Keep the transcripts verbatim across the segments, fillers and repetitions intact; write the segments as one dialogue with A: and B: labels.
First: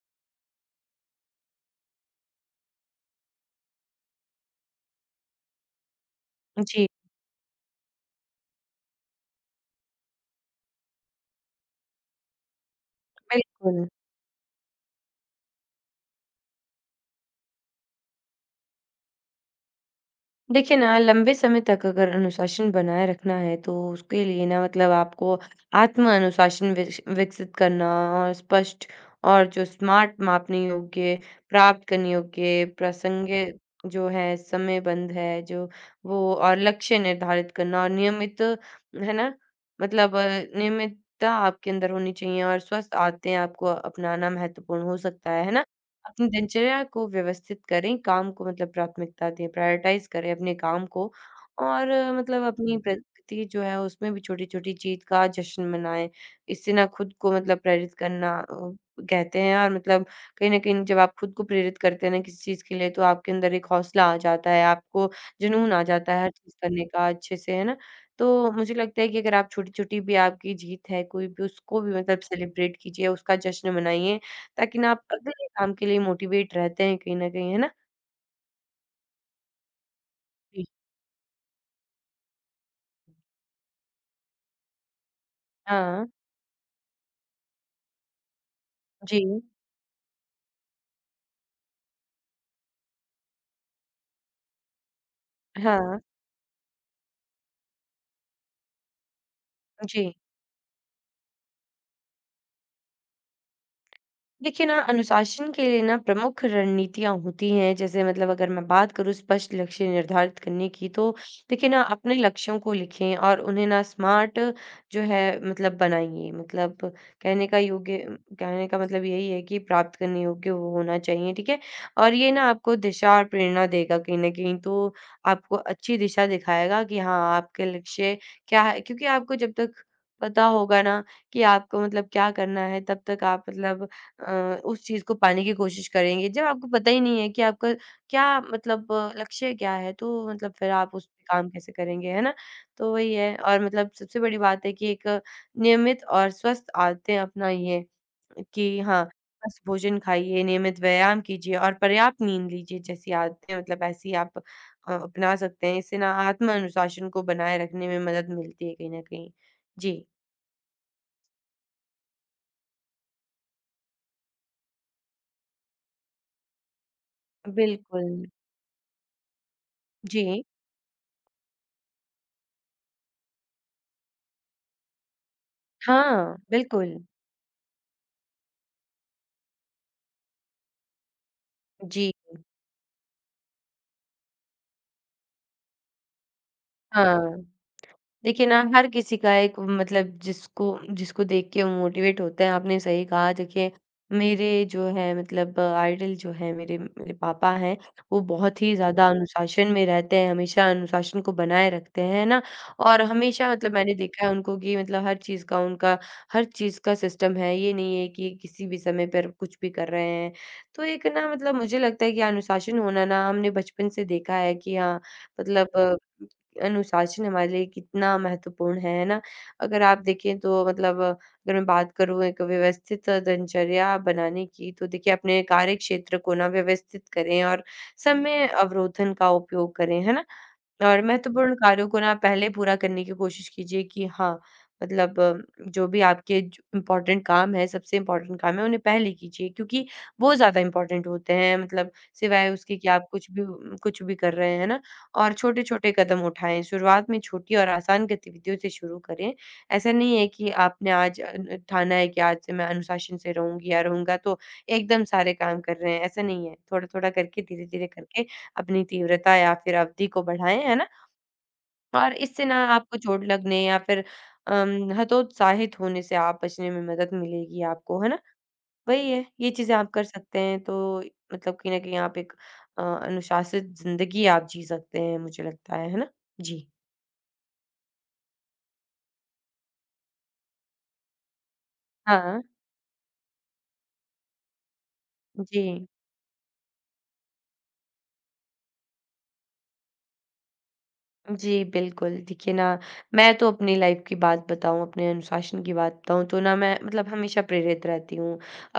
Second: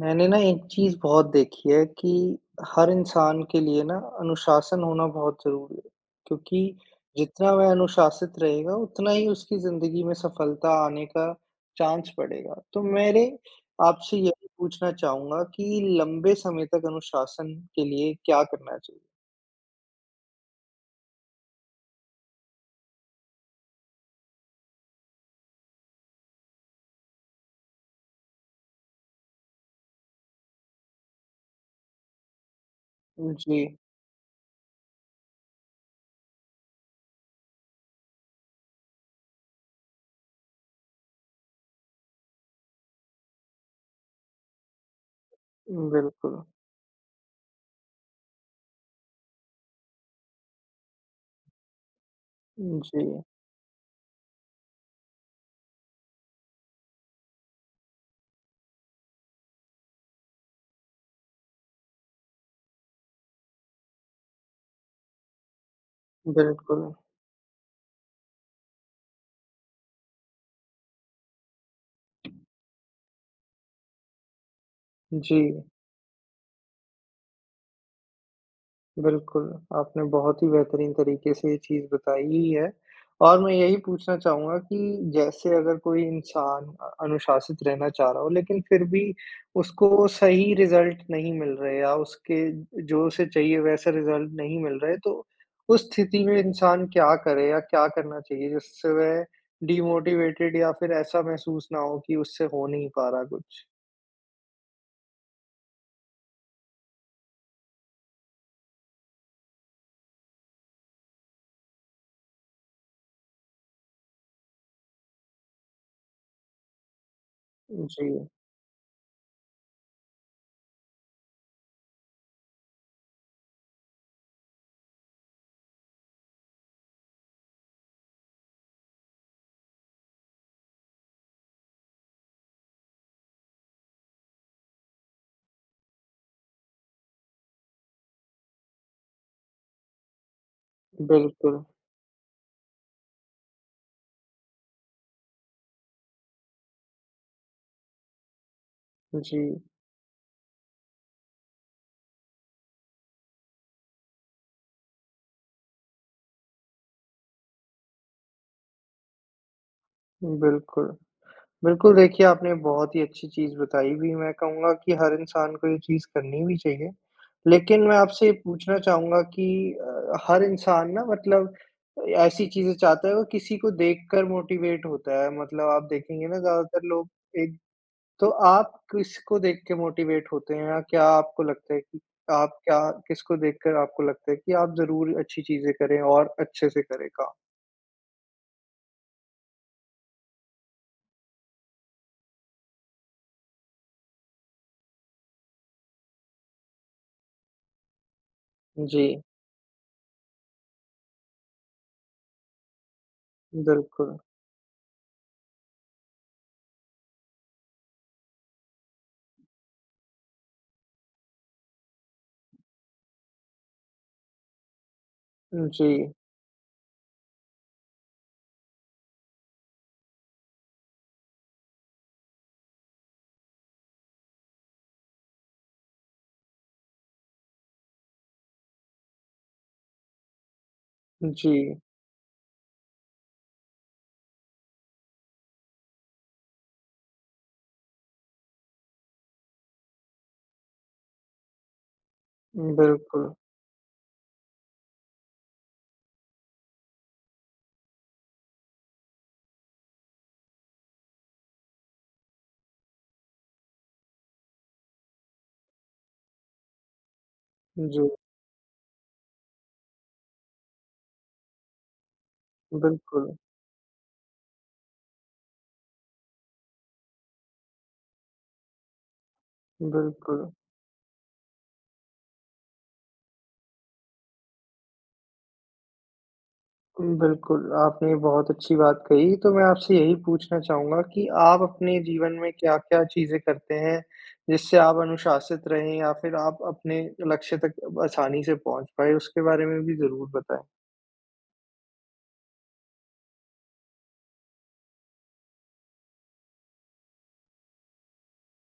A: मैंने ना एक चीज़ बहुत देखी है कि हर इंसान के लिए ना अनुशासन होना बहुत ज़रूरी है, क्योंकि
B: जी,
A: जितना वह अनुशासित रहेगा, उतना ही उसकी ज़िंदगी में सफलता आने का चांस बढ़ेगा। तो मेरे
B: बिल्कुल।
A: आपसे यही पूछना चाहूँगा कि लंबे समय तक अनुशासन के लिए क्या करना चाहिए?
B: देखिए ना, लंबे समय तक अगर अनुशासन बनाए रखना है, तो उसके लिए ना मतलब आपको आत्म-अनुशासन विश विकसित करना और स्पष्ट और जो स्मार्ट मापने योग्य, प्राप्त करने योग्य, प्रासंगिक
A: जी,
B: जो है, समयबद्ध है जो, वो और लक्ष्य निर्धारित करना और नियमित है ना? मतलब अ, नियमितता आपके अंदर होनी चाहिए और स्वस्थ आदतें आपको अपनाना महत्वपूर्ण हो सकता है, है ना? अपनी
A: बिल्कुल।
B: दिनचर्या को व्यवस्थित करें, काम को मतलब प्राथमिकता दें, प्रायोरिटाइज़ करें अपने काम को और अ, मतलब अपनी
A: जी,
B: प्रगति जो है उसमें भी छोटी-छोटी जीत का जश्न मनाएँ। इससे ना खुद को मतलब प्रेरित करना अ, कहते हैं और मतलब कहीं न कहीं जब आप खुद को प्रेरित करते हैं ना किसी चीज़ के लिए तो आपके अंदर एक हौसला आ जाता है, आपको जुनून आ जाता है हर चीज़ करने
A: बिल्कुल।
B: का अच्छे से, है ना? तो मुझे लगता है कि अगर आप छोटी-छोटी भी आपकी जीत है कोई भी उसको भी मतलब सेलिब्रेट कीजिए, उसका जश्न मनाइए ताकि ना आप
A: जी।
B: अगले काम के लिए मोटिवेट रहते हैं कहीं न कहीं, है ना?
A: बिल्कुल, आपने बहुत ही
B: जी।
A: बेहतरीन तरीके से ये चीज़ बताई ही है और मैं यही पूछना चाहूँगा कि जैसे अगर कोई
B: हाँ,
A: इंसान अ, अनुशासित रहना चाह रहा हो, लेकिन फिर भी
B: जी,
A: उसको सही रिज़ल्ट नहीं मिल रहे या उसके जो उसे चाहिए वैसा रिज़ल्ट नहीं मिल रहे, तो उस
B: हाँ,
A: स्थिति में इंसान क्या करे या क्या करना चाहिए जिससे वह
B: जी।
A: डिमोटिवेटेड या फिर ऐसा महसूस ना हो कि उससे हो नहीं पा रहा कुछ?
B: देखिए ना अनुशासन के लिए ना प्रमुख रणनीतियां होती हैं जैसे मतलब अगर मैं बात करूं स्पष्ट लक्ष्य निर्धारित करने की तो देखिए ना अपने लक्ष्यों को लिखें और उन्हें ना स्मार्ट जो है मतलब बनाइए मतलब कहने का योग्य
A: जी,
B: कहने का मतलब यही है कि प्राप्त करने योग्य वो होना चाहिए ठीक है और ये ना आपको दिशा और प्रेरणा देगा कहीं ना कहीं तो आपको अच्छी दिशा दिखाएगा कि हाँ आपके लक्ष्य क्या है क्योंकि आपको जब तक पता होगा ना कि आपको मतलब क्या करना है तब तक आप मतलब अ, उस चीज़ को पाने की कोशिश करेंगे, जब आपको पता ही नहीं है कि आपका क्या मतलब अ, लक्ष्य क्या है, तो मतलब फिर आप उस पे काम
A: बिल्कुल।
B: कैसे करेंगे, है ना? तो वही है और मतलब सबसे बड़ी बात है कि एक नियमित और स्वस्थ आदतें अपनाइए कि हाँ,
A: जी,
B: स्वस्थ भोजन खाइए, नियमित व्यायाम कीजिए और पर्याप्त नींद लीजिए जैसी आदतें मतलब ऐसी आप अ, अपना सकते हैं। इससे ना आत्म अनुशासन को बनाए रखने में मदद मिलती है कहीं न कहीं। जी,
A: बिल्कुल। बिल्कुल, देखिए आपने बहुत ही अच्छी चीज़ बताई भी मैं कहूँगा कि हर इंसान को ये चीज़ करनी भी चाहिए। लेकिन मैं
B: बिल्कुल।
A: आपसे ये पूछना चाहूँगा कि अ,
B: जी।
A: हर इंसान ना मतलब ऐसी चीज़ें चाहता है वो किसी को देखकर मोटिवेट होता है मतलब आप देखेंगे
B: हाँ,
A: ना ज़्यादातर
B: बिल्कुल।
A: लोग एक तो आप किसको देख के मोटिवेट होते हैं या क्या आपको लगता है कि
B: जी।
A: आप क्या किसको देखकर आपको लगता है कि आप ज़रूर अच्छी चीज़ें करें और अच्छे से करें काम?
B: हाँ, देखिए ना हर किसी का एक मतलब जिसको जिसको देख के वो मोटिवेट होता है आपने सही कहा देखिए मेरे जो है मतलब आइडल जो है मेरे मेरे पापा हैं वो बहुत ही
A: जी,
B: ज़्यादा अनुशासन में रहते हैं हमेशा अनुशासन को बनाए रखते हैं ना और हमेशा मतलब मैंने
A: बिल्कुल।
B: देखा है उनको कि मतलब हर चीज़ का उनका हर चीज़ का सिस्टम है ये नहीं है कि किसी भी समय पर कुछ भी कर रहे हैं तो एक ना मतलब मुझे लगता है कि अनुशासन होना ना हमने बचपन से देखा है कि हाँ मतलब
A: जी,
B: अनुशासन हमारे लिए कितना महत्वपूर्ण है, है ना? अगर आप देखें तो मतलब अगर मैं बात करूँ एक व्यवस्थित दिनचर्या बनाने की, तो देखिए अपने कार्यक्षेत्र को ना व्यवस्थित करें और समय अवरोधन का उपयोग करें, है ना? और
A: जी,
B: महत्वपूर्ण कार्यों को ना पहले पूरा करने की कोशिश कीजिए कि हाँ, मतलब अ, जो भी आपके ज इम्पोर्टेंट काम है, सबसे इम्पोर्टेंट काम है, उन्हें पहले कीजिए क्योंकि वो ज़्यादा इम्पोर्टेंट होते हैं, मतलब सिवाय उसके कि आप
A: बिल्कुल।
B: कुछ भी उम, कुछ भी कर रहे हैं ना। और छोटे-छोटे कदम उठाएँ, शुरुआत में छोटी और आसान गतिविधियों से शुरू करें। ऐसा नहीं है कि आपने आज अ, न ठाना है कि आज से मैं अनुशासन से रहूँगी या रहूँगा, तो एकदम सारे काम कर रहे हैं, ऐसा नहीं है। थोड़ा-थोड़ा करके, धीरे-धीरे
A: जी,
B: करके अपनी तीव्रता या फिर अवधि को बढ़ाएँ, है ना? और इससे ना आपको चोट
A: बिल्कुल,
B: लगने या फिर अम, हतोत्साहित होने से आप बचने में मदद मिलेगी आपको, है ना? वही है, ये चीज़ें आप कर सकते
A: बिल्कुल।
B: हैं तो मतलब कहीं न कहीं आप एक अ, अनुशासित ज़िंदगी आप जी सकते हैं मुझे लगता है, है ना? जी।
A: बिल्कुल, आपने बहुत अच्छी बात कही, तो मैं आपसे यही पूछना चाहूँगा कि आप अपने जीवन
B: हाँ,
A: में क्या-क्या चीज़ें करते हैं, जिससे आप
B: जी।
A: अनुशासित रहें या फिर आप अपने लक्ष्य तक आसानी से पहुँच पाएँ? उसके बारे में भी ज़रूर बताएँ।
B: जी, बिल्कुल। देखिए ना, मैं तो अपनी लाइफ़ की बात बताऊँ, अपने अनुशासन की बात बताऊँ, तो ना मैं मतलब हमेशा प्रेरित रहती हूँ।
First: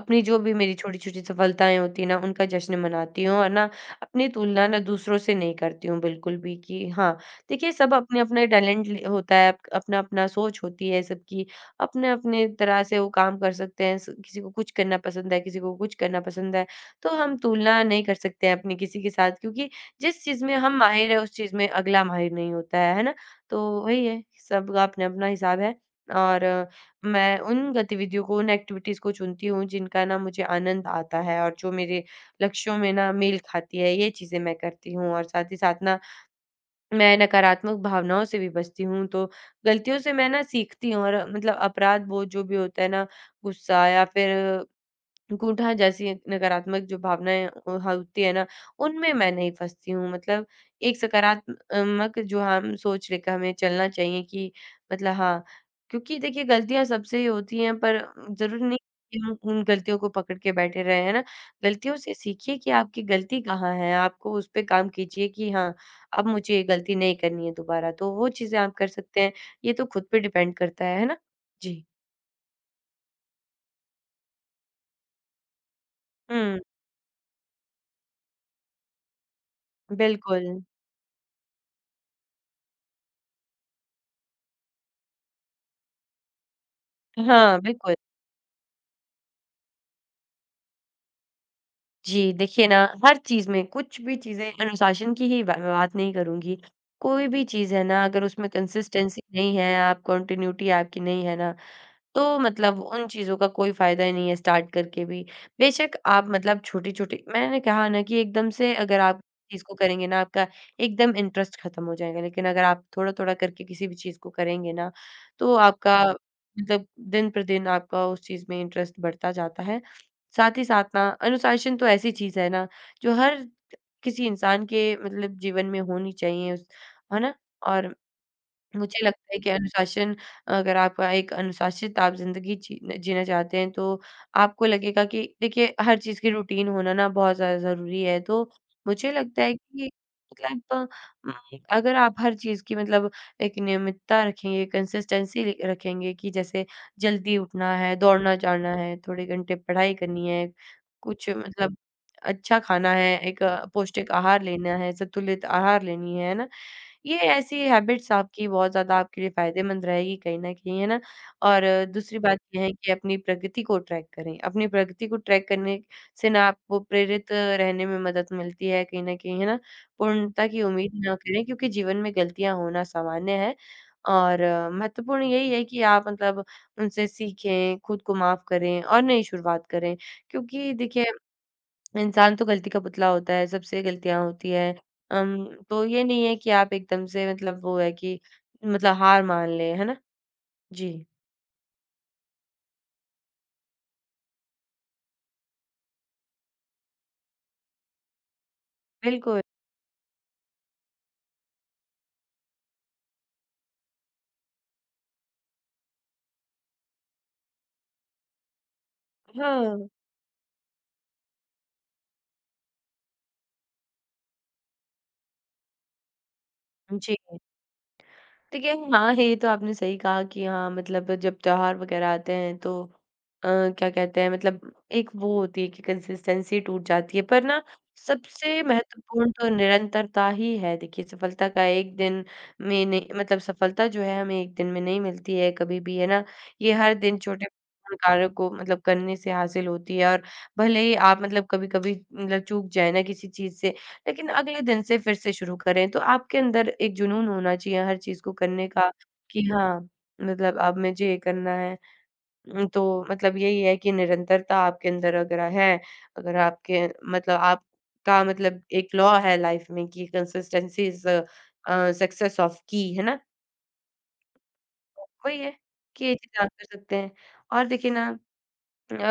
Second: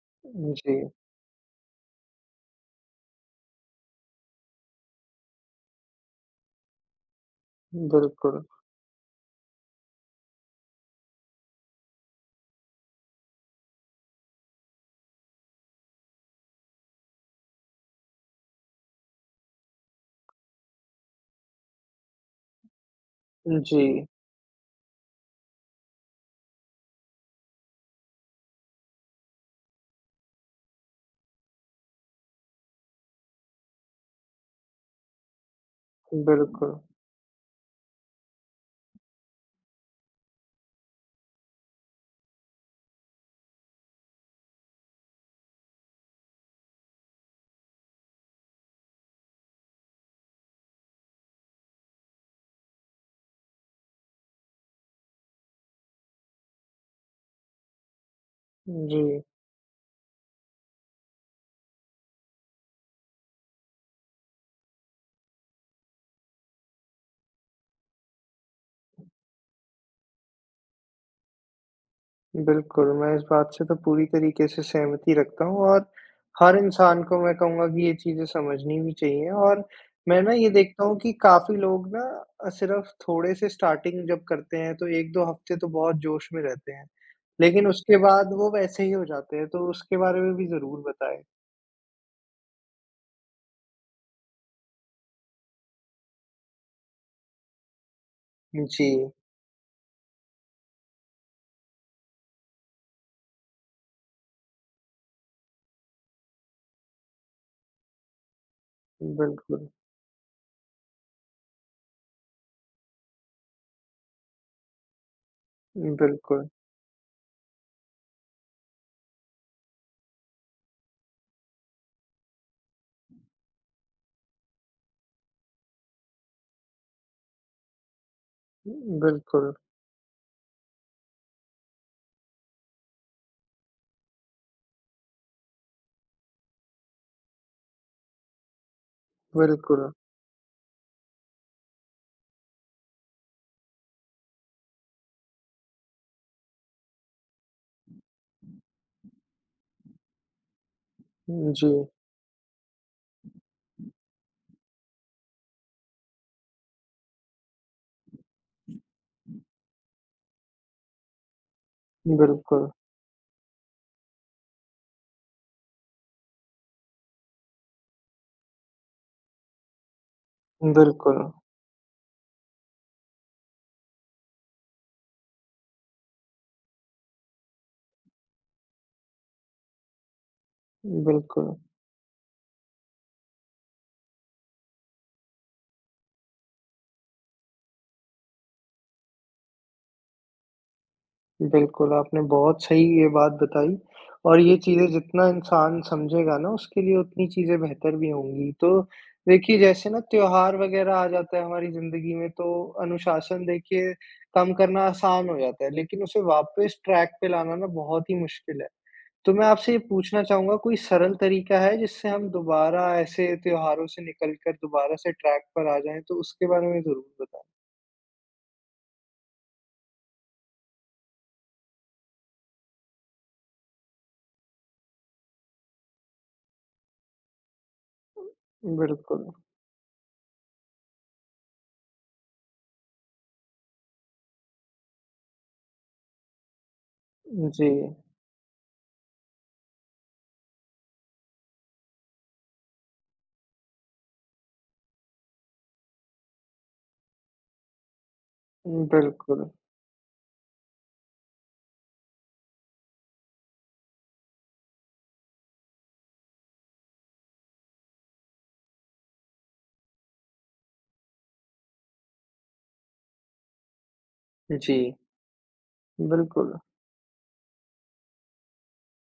B: अपनी जो भी मेरी
A: जी,
B: छोटी-छोटी सफलताएँ होती हैं ना, उनका जश्न मनाती हूँ और ना अपनी तुलना ना दूसरों से नहीं करती हूँ बिल्कुल भी कि हाँ, देखिए सब
A: बिल्कुल।
B: अपने-अपने टैलेंट ल होता है, अपना-अपना सोच होती है सबकी, अपने-अपने तरह से वो काम कर सकते हैं। स किसी को कुछ करना पसंद है, किसी को कुछ करना पसंद है, तो हम तुलना नहीं कर सकते हैं अपनी किसी के साथ क्योंकि जिस चीज़ में हम माहिर हैं, उस चीज़ में अगला माहिर नहीं होता है, है ना? तो वही
A: जी,
B: है, सबका अपना-अपना हिसाब है और अ, मैं उन गतिविधियों को, उन एक्टिविटीज़ को चुनती हूँ, जिनका ना मुझे आनंद आता है और जो मेरे लक्ष्यों में ना मेल खाती है, ये चीज़ें मैं करती हूँ और साथ ही साथ ना,
A: बिल्कुल।
B: मैं नकारात्मक भावनाओं से भी बचती हूँ, तो गलतियों से मैं ना सीखती हूँ और मतलब अपराध बोध जो भी होता है ना, गुस्सा या फिर गूंठा जैसी नकारात्मक जो भावनाएँ अ, होती है ना, उनमें मैं नहीं फँसती हूँ। मतलब एक सकारात्मक जो हम सोच लेकर हमें चलना चाहिए कि मतलब हाँ, क्योंकि देखिए गलतियाँ सबसे ही होती हैं पर ज़रूरी नहीं
A: जी।
B: कि हम उन गलतियों को पकड़ के बैठे रहें, है ना? गलतियों से सीखिए कि आपकी गलती कहाँ है, आपको उस पे काम कीजिए कि हाँ, अब मुझे ये गलती नहीं करनी है दोबारा, तो वो चीज़ें आप कर सकते हैं। ये तो खुद पे डिपेंड करता है, है ना? जी।
A: बिल्कुल, मैं इस बात से तो पूरी तरीके से सहमति रखता हूँ और हर
B: हुँ,
A: इंसान को मैं कहूँगा कि ये चीज़ें समझनी भी चाहिए और मैं ना ये
B: बिल्कुल।
A: देखता हूँ कि काफ़ी लोग ना अ, सिर्फ़ थोड़े से स्टार्टिंग जब करते हैं तो एक दो हफ़्ते तो बहुत जोश में रहते हैं,
B: हाँ,
A: लेकिन
B: बिल्कुल।
A: उसके बाद वो वैसे ही हो जाते हैं, तो उसके बारे में भी ज़रूर बताएँ।
B: जी, देखिए ना हर चीज़ में कुछ भी चीज़ें अनुशासन की ही ब बात नहीं करूँगी। कोई भी चीज़ है ना अगर उसमें
A: जी,
B: कंसिस्टेंसी नहीं है, आप कंटिन्यूटी आपकी नहीं है ना, तो मतलब उन चीज़ों का कोई फ़ायदा ही नहीं है स्टार्ट करके भी। बेशक आप मतलब छोटी-छोटी मैंने कहा ना कि एकदम से अगर आप चीज़
A: बिल्कुल,
B: को करेंगे ना आपका एकदम इंटरेस्ट ख़त्म हो जाएगा, लेकिन अगर आप थोड़ा-थोड़ा करके किसी भी चीज़ को करेंगे ना, तो आपका
A: बिल्कुल,
B: मतलब दिन-प्रतिदिन आपका उस चीज़ में इंटरेस्ट बढ़ता जाता है। साथ ही साथ ना अनुशासन तो ऐसी चीज़ है ना, जो हर किसी इंसान के मतलब जीवन में होनी चाहिए उस है ना? और मुझे लगता है कि
A: बिल्कुल,
B: अनुशासन अगर आपका एक अनुशासित आप ज़िंदगी जी जीना चाहते हैं, तो आपको लगेगा कि देखिए हर चीज़ की रूटीन होना ना बहुत ज़्यादा ज़रूरी है। तो मुझे लगता है
A: बिल्कुल।
B: कि मतलब उम, अगर आप हर चीज़ की मतलब एक नियमितता रखेंगे, कंसिस्टेंसी ल रखेंगे कि जैसे जल्दी उठना है, दौड़ना-जाना है, थोड़े घंटे पढ़ाई करनी है, कुछ
A: जी,
B: मतलब अच्छा खाना है, एक अ, पौष्टिक आहार लेना है, संतुलित आहार लेनी है, है ना? ये ऐसी हैबिट्स आपकी बहुत ज़्यादा आपके लिए फ़ायदेमंद रहेगी कहीं न कहीं, है ना? और अ, दूसरी बात ये
A: बिल्कुल,
B: है कि अपनी प्रगति को ट्रैक करें। अपनी प्रगति को ट्रैक करने से ना आपको प्रेरित रहने में मदद मिलती है कहीं न कहीं, है ना? पूर्णता की उम्मीद ना
A: बिल्कुल,
B: करें क्योंकि जीवन में गलतियाँ होना सामान्य है और अ, महत्वपूर्ण यही है कि आप मतलब उनसे सीखें, खुद को माफ़ करें और नई शुरुआत करें। क्योंकि देखिए
A: बिल्कुल।
B: इंसान तो गलती का पुतला होता है, सबसे गलतियाँ होती हैं। अम, तो ये नहीं है कि आप एकदम से मतलब वो है कि मतलब हार मान लें, है ना? जी,
A: बिल्कुल, आपने बहुत सही ये बात बताई और ये चीज़ें जितना इंसान समझेगा ना उसके लिए उतनी चीज़ें बेहतर भी होंगी। तो
B: बिल्कुल।
A: देखिए जैसे ना त्योहार वग़ैरह आ जाता है हमारी ज़िंदगी में तो अनुशासन देखिए कम करना आसान हो जाता है, लेकिन उसे वापस ट्रैक पे लाना ना बहुत ही मुश्किल है। तो मैं आपसे ये
B: हाँ,
A: पूछना चाहूँगा कोई सरल तरीका है जिससे हम दोबारा ऐसे त्योहारों से निकल कर दोबारा से ट्रैक पर आ जाएँ? तो उसके बारे में ज़रूर
B: जी।
A: बताएँ।
B: देखिए, हाँ, ये तो आपने सही कहा कि हाँ, मतलब जब त्योहार वगैरह आते हैं तो अ, क्या कहते हैं मतलब एक वो होती है कि कंसिस्टेंसी टूट जाती है। पर ना सबसे
A: बिल्कुल।
B: महत्वपूर्ण तो निरंतरता ही है। देखिए, सफलता का एक दिन में नहीं मतलब सफलता जो है हमें एक दिन में नहीं मिलती है कभी भी, है ना? ये हर दिन छोटे
A: जी,
B: कार्यों को मतलब करने से हासिल होती है और भले ही आप मतलब कभी-कभी मतलब चूक जाएँ ना किसी चीज़ से लेकिन अगले दिन से फिर से शुरू करें। तो आपके अंदर एक जुनून होना चाहिए हर चीज़ को करने का कि
A: बिल्कुल।
B: हाँ, मतलब अब मुझे ये करना है। उम, तो मतलब यही है कि निरंतरता आपके अंदर अगर है, अगर आपके मतलब आपका मतलब एक लॉ है लाइफ में कि consistency is the uh, success of की, है ना?
A: जी।
B: वही है कि ये चीज़ आप
A: बिल्कुल,
B: कर सकते हैं। और देखिए ना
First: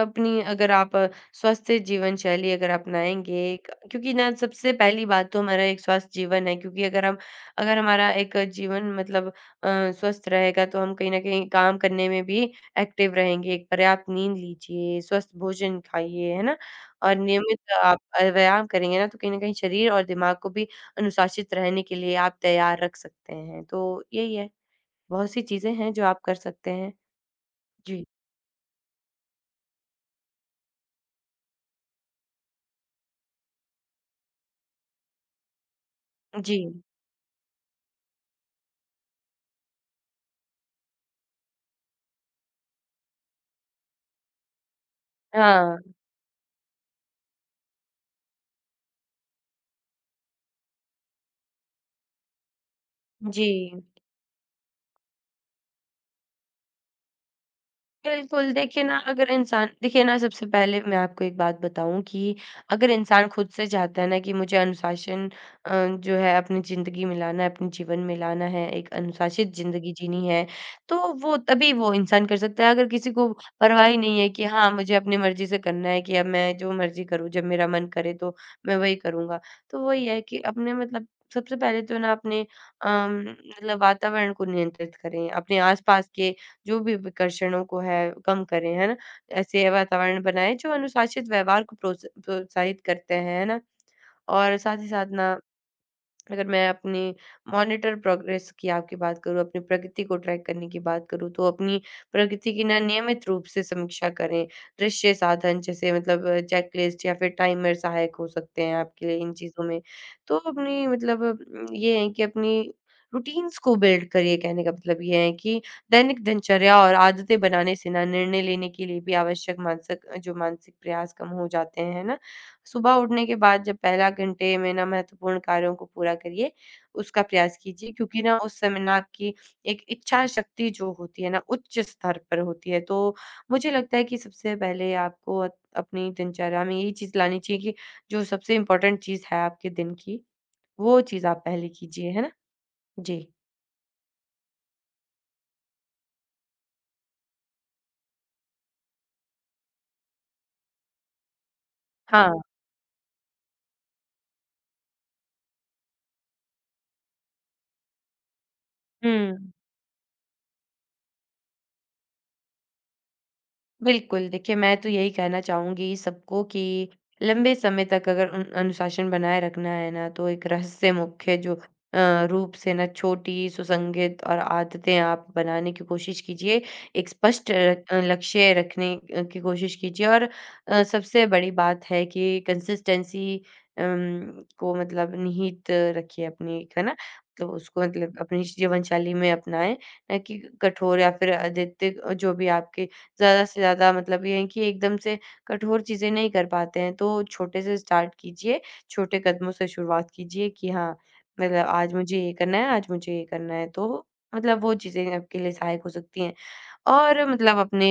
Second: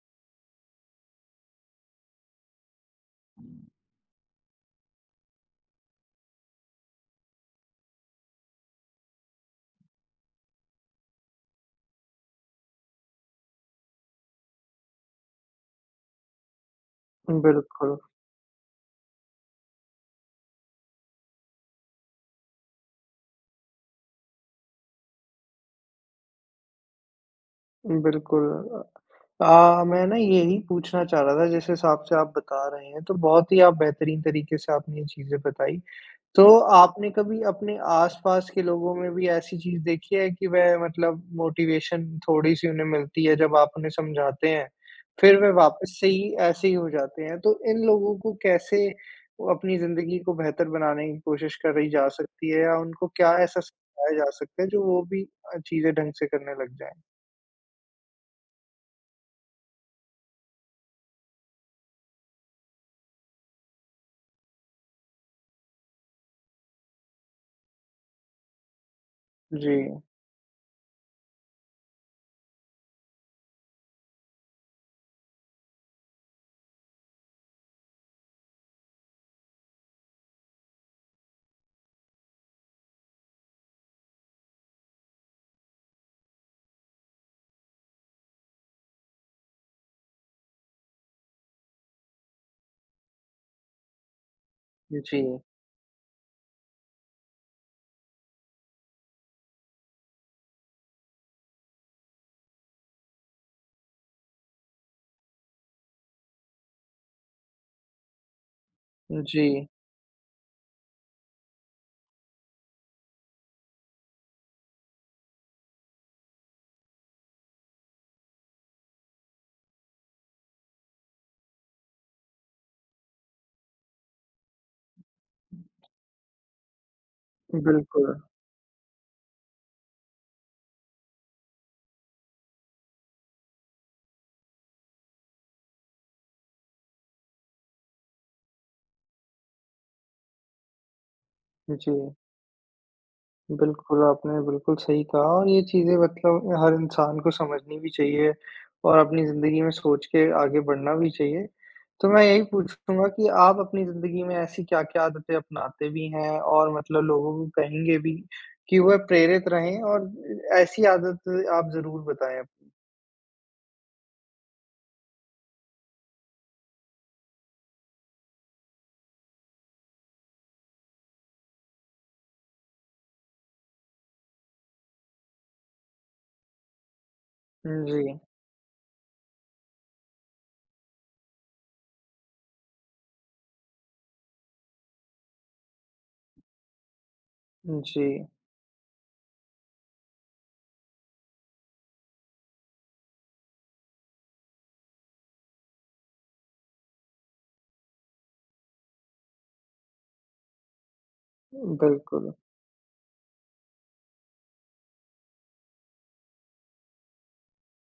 B: अपनी अगर आप स्वस्थ जीवन शैली अगर अपनाएँगे क क्योंकि ना सबसे पहली बात तो हमारा एक स्वस्थ जीवन है क्योंकि अगर हम अगर हमारा एक जीवन मतलब अ, स्वस्थ रहेगा तो हम कहीं न कहीं काम करने में भी एक्टिव रहेंगे। एक पर्याप्त नींद लीजिए, स्वस्थ भोजन खाइए, है ना? और नियमित
A: बिल्कुल,
B: आप अ, व्यायाम करेंगे ना तो कहीं न कहीं शरीर और दिमाग को भी अनुशासित रहने के लिए आप तैयार रख सकते हैं। तो यही है, बहुत सी चीज़ें हैं जो आप कर सकते हैं। जी।
A: बिल्कुल। अ, मैं ना यही पूछना चाह रहा था जिस हिसाब से आप बता रहे हैं, तो बहुत ही आप बेहतरीन तरीके से आपने ये चीज़ें बताई। तो
B: जी।
A: आपने कभी अपने आस-पास के लोगों में भी ऐसी चीज़ देखी है कि वह मतलब मोटिवेशन थोड़ी-सी उन्हें मिलती है जब आप उन्हें समझाते हैं, फिर वह
B: हाँ।
A: वापस से ही ऐसे ही हो जाते हैं। तो इन लोगों को कैसे अपनी ज़िंदगी को बेहतर बनाने की कोशिश करी जा सकती है या उनको क्या
B: जी।
A: ऐसा सिखाया जा सकता है जो वो भी अ, चीज़ें ढंग से करने लग जाएँ?
B: बिल्कुल, देखिए ना अगर इंसान देखिए ना सबसे पहले मैं आपको एक बात बताऊँ कि अगर इंसान खुद से चाहता है ना कि मुझे अनुशासन अ, जो है अपनी ज़िंदगी में लाना है, अपने जीवन में लाना है, एक अनुशासित
A: जी,
B: ज़िंदगी जीनी है, तो वो तभी वो इंसान कर सकता है। अगर किसी को परवाह ही नहीं है कि हाँ, मुझे अपनी मर्ज़ी से करना है कि अब मैं जो मर्ज़ी करूँ, जब मेरा मन करे तो मैं वही करूँगा। तो वही है कि अपने मतलब सबसे पहले तो ना अपने अम, मतलब वातावरण को नियंत्रित करें, अपने आस-पास के जो भी विकर्षणों को है कम करें, है ना? ऐसे वातावरण बनाएँ जो अनुशासित व्यवहार को प्रोत्स प्रोत्साहित करते हैं, है ना? और साथ ही साथ
A: जी,
B: ना अगर मैं अपने मॉनिटर प्रोग्रेस की आपकी बात करूँ, अपनी प्रगति को ट्रैक करने की बात करूँ, तो अपनी प्रगति की ना नियमित रूप से समीक्षा करें। दृश्य साधन जैसे मतलब चेकलिस्ट या फिर टाइमर सहायक हो सकते हैं आपके लिए इन चीज़ों
A: जी,
B: में। तो अपनी मतलब उम, ये है कि अपनी रूटीन्स को बिल्ड करिए कहने का मतलब ये है कि दैनिक दिनचर्या और आदतें बनाने से ना निर्णय लेने के लिए भी आवश्यक मानसिक जो मानसिक प्रयास कम हो जाते हैं, है ना? सुबह उठने के बाद जब पहला घंटे में ना महत्वपूर्ण कार्यों को पूरा करिए, उसका प्रयास कीजिए
A: बिल्कुल,
B: क्योंकि ना उस समय ना आपकी एक इच्छा शक्ति जो होती है ना उच्च स्तर पर होती है। तो मुझे लगता है कि सबसे पहले आपको अत अपनी दिनचर्या में यही चीज़ लानी चाहिए कि जो सबसे इम्पोर्टेंट चीज़ है आपके दिन की, वो चीज़ आप पहले
A: जी।
B: कीजिए, है ना? जी।
A: बिल्कुल, आपने बिल्कुल सही कहा और ये चीज़ें मतलब हर इंसान को समझनी भी चाहिए और अपनी ज़िंदगी में सोच के आगे बढ़ना भी चाहिए। तो मैं यही
B: हाँ।
A: पूछूँगा कि आप अपनी ज़िंदगी में ऐसी क्या-क्या आदतें अपनाते भी हैं और मतलब लोगों को कहेंगे भी कि वह प्रेरित
B: हुँ।
A: रहें और ऐसी आदत आप ज़रूर बताएँ अपनी?
B: बिल्कुल, देखिए मैं तो यही कहना चाहूँगी सबको कि लंबे समय तक अगर उन अनुशासन बनाए रखना है ना, तो एक रहस्य मुख्य जो अ, रूप से ना छोटी, सुसंगत और आदतें आप बनाने की कोशिश कीजिए। एक स्पष्ट र- अ,
A: जी,
B: लक्ष्य रखने अ, की कोशिश कीजिए और अ, सबसे बड़ी बात है कि कंसिस्टेंसी अम, को मतलब निहित रखिए अपनी, है ना? तो उसको मतलब
A: जी,
B: अपनी जीवनशैली में अपनाएँ, ना कि कठोर या फिर अद्वितीय जो भी आपके ज़्यादा से ज़्यादा मतलब ये है कि एकदम से कठोर चीज़ें नहीं कर पाते हैं, तो छोटे से स्टार्ट कीजिए, छोटे कदमों से शुरुआत कीजिए कि हाँ, मतलब आज मुझे
A: बिल्कुल।
B: ये करना है, आज मुझे ये करना है, तो मतलब वो चीज़ें आपके लिए सहायक हो सकती हैं। और मतलब अपने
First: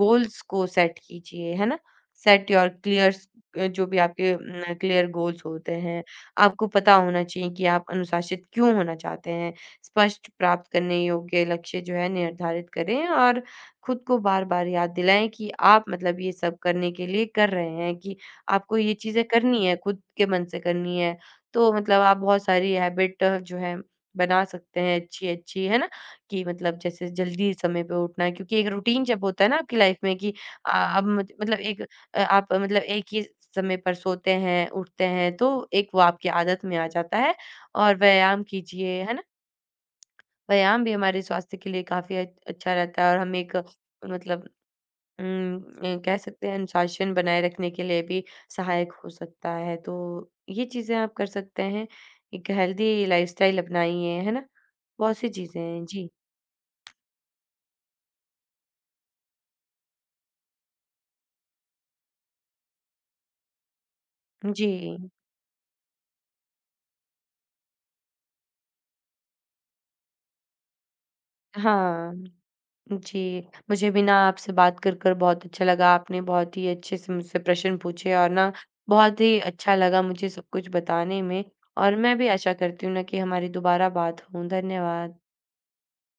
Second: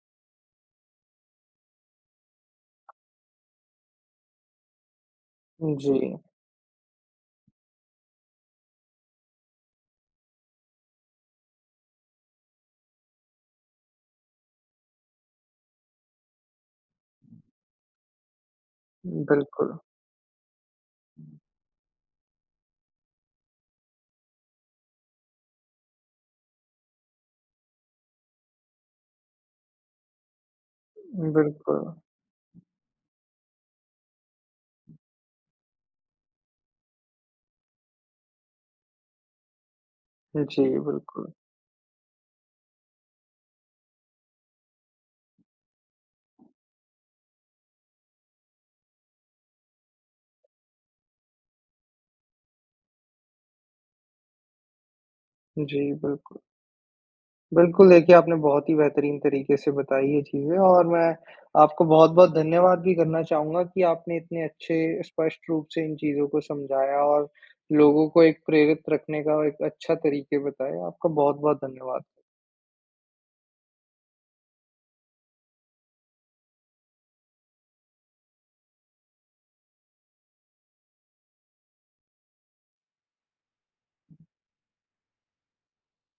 B: गोल्स को सेट कीजिए, है ना? सेट योर क्लियर्स अ, जो भी आपके उम, क्लियर गोल्स होते
A: जी,
B: हैं, आपको पता होना चाहिए कि आप अनुशासित क्यों होना चाहते हैं। स्पष्ट प्राप्त करने योग्य लक्ष्य जो है निर्धारित करें और खुद को बार-बार याद दिलाएँ कि आप मतलब ये सब करने के लिए कर रहे हैं कि आपको ये चीज़ें करनी
A: बिल्कुल,
B: है, खुद के मन से करनी है। तो मतलब आप बहुत सारी हैबिट जो है बना सकते हैं अच्छी-अच्छी, है ना? कि मतलब जैसे जल्दी समय पे उठना है क्योंकि एक रूटीन जब होता है ना आपकी लाइफ में कि आ, अब मुझे- मतलब एक
A: बिल्कुल।
B: अ, आप अ, मतलब एक ही समय पर सोते हैं उठते हैं तो एक वो आपकी आदत में आ जाता है और व्यायाम कीजिए है ना
A: जी,
B: व्यायाम भी हमारे
A: बिल्कुल।
B: स्वास्थ्य के लिए काफी अच- अच्छा रहता है और हम एक मतलब अम, अ, कह सकते हैं अनुशासन बनाए रखने के लिए भी सहायक हो सकता है तो ये चीजें आप कर सकते हैं एक हेल्दी लाइफस्टाइल अपनाइए है ना बहुत सी चीजें हैं
A: जी,
B: जी
A: बिल्कुल। बिल्कुल, देखिए आपने बहुत ही बेहतरीन तरीके से बताई ये चीज़ें और मैं आपको बहुत-बहुत धन्यवाद भी करना चाहूँगा कि आपने इतने
B: जी
A: अच्छे स्पष्ट रूप से इन चीज़ों को समझाया और लोगों को एक प्रेरित रखने का एक अच्छा तरीके बताया। आपका बहुत-बहुत धन्यवाद।
B: हाँ, जी। मुझे भी ना आपसे बात कर, कर बहुत अच्छा लगा। आपने बहुत ही अच्छे से मुझसे प्रश्न पूछे और ना बहुत ही अच्छा लगा मुझे सब कुछ बताने में और मैं भी आशा करती हूँ ना कि हमारी दोबारा बात हो। धन्यवाद।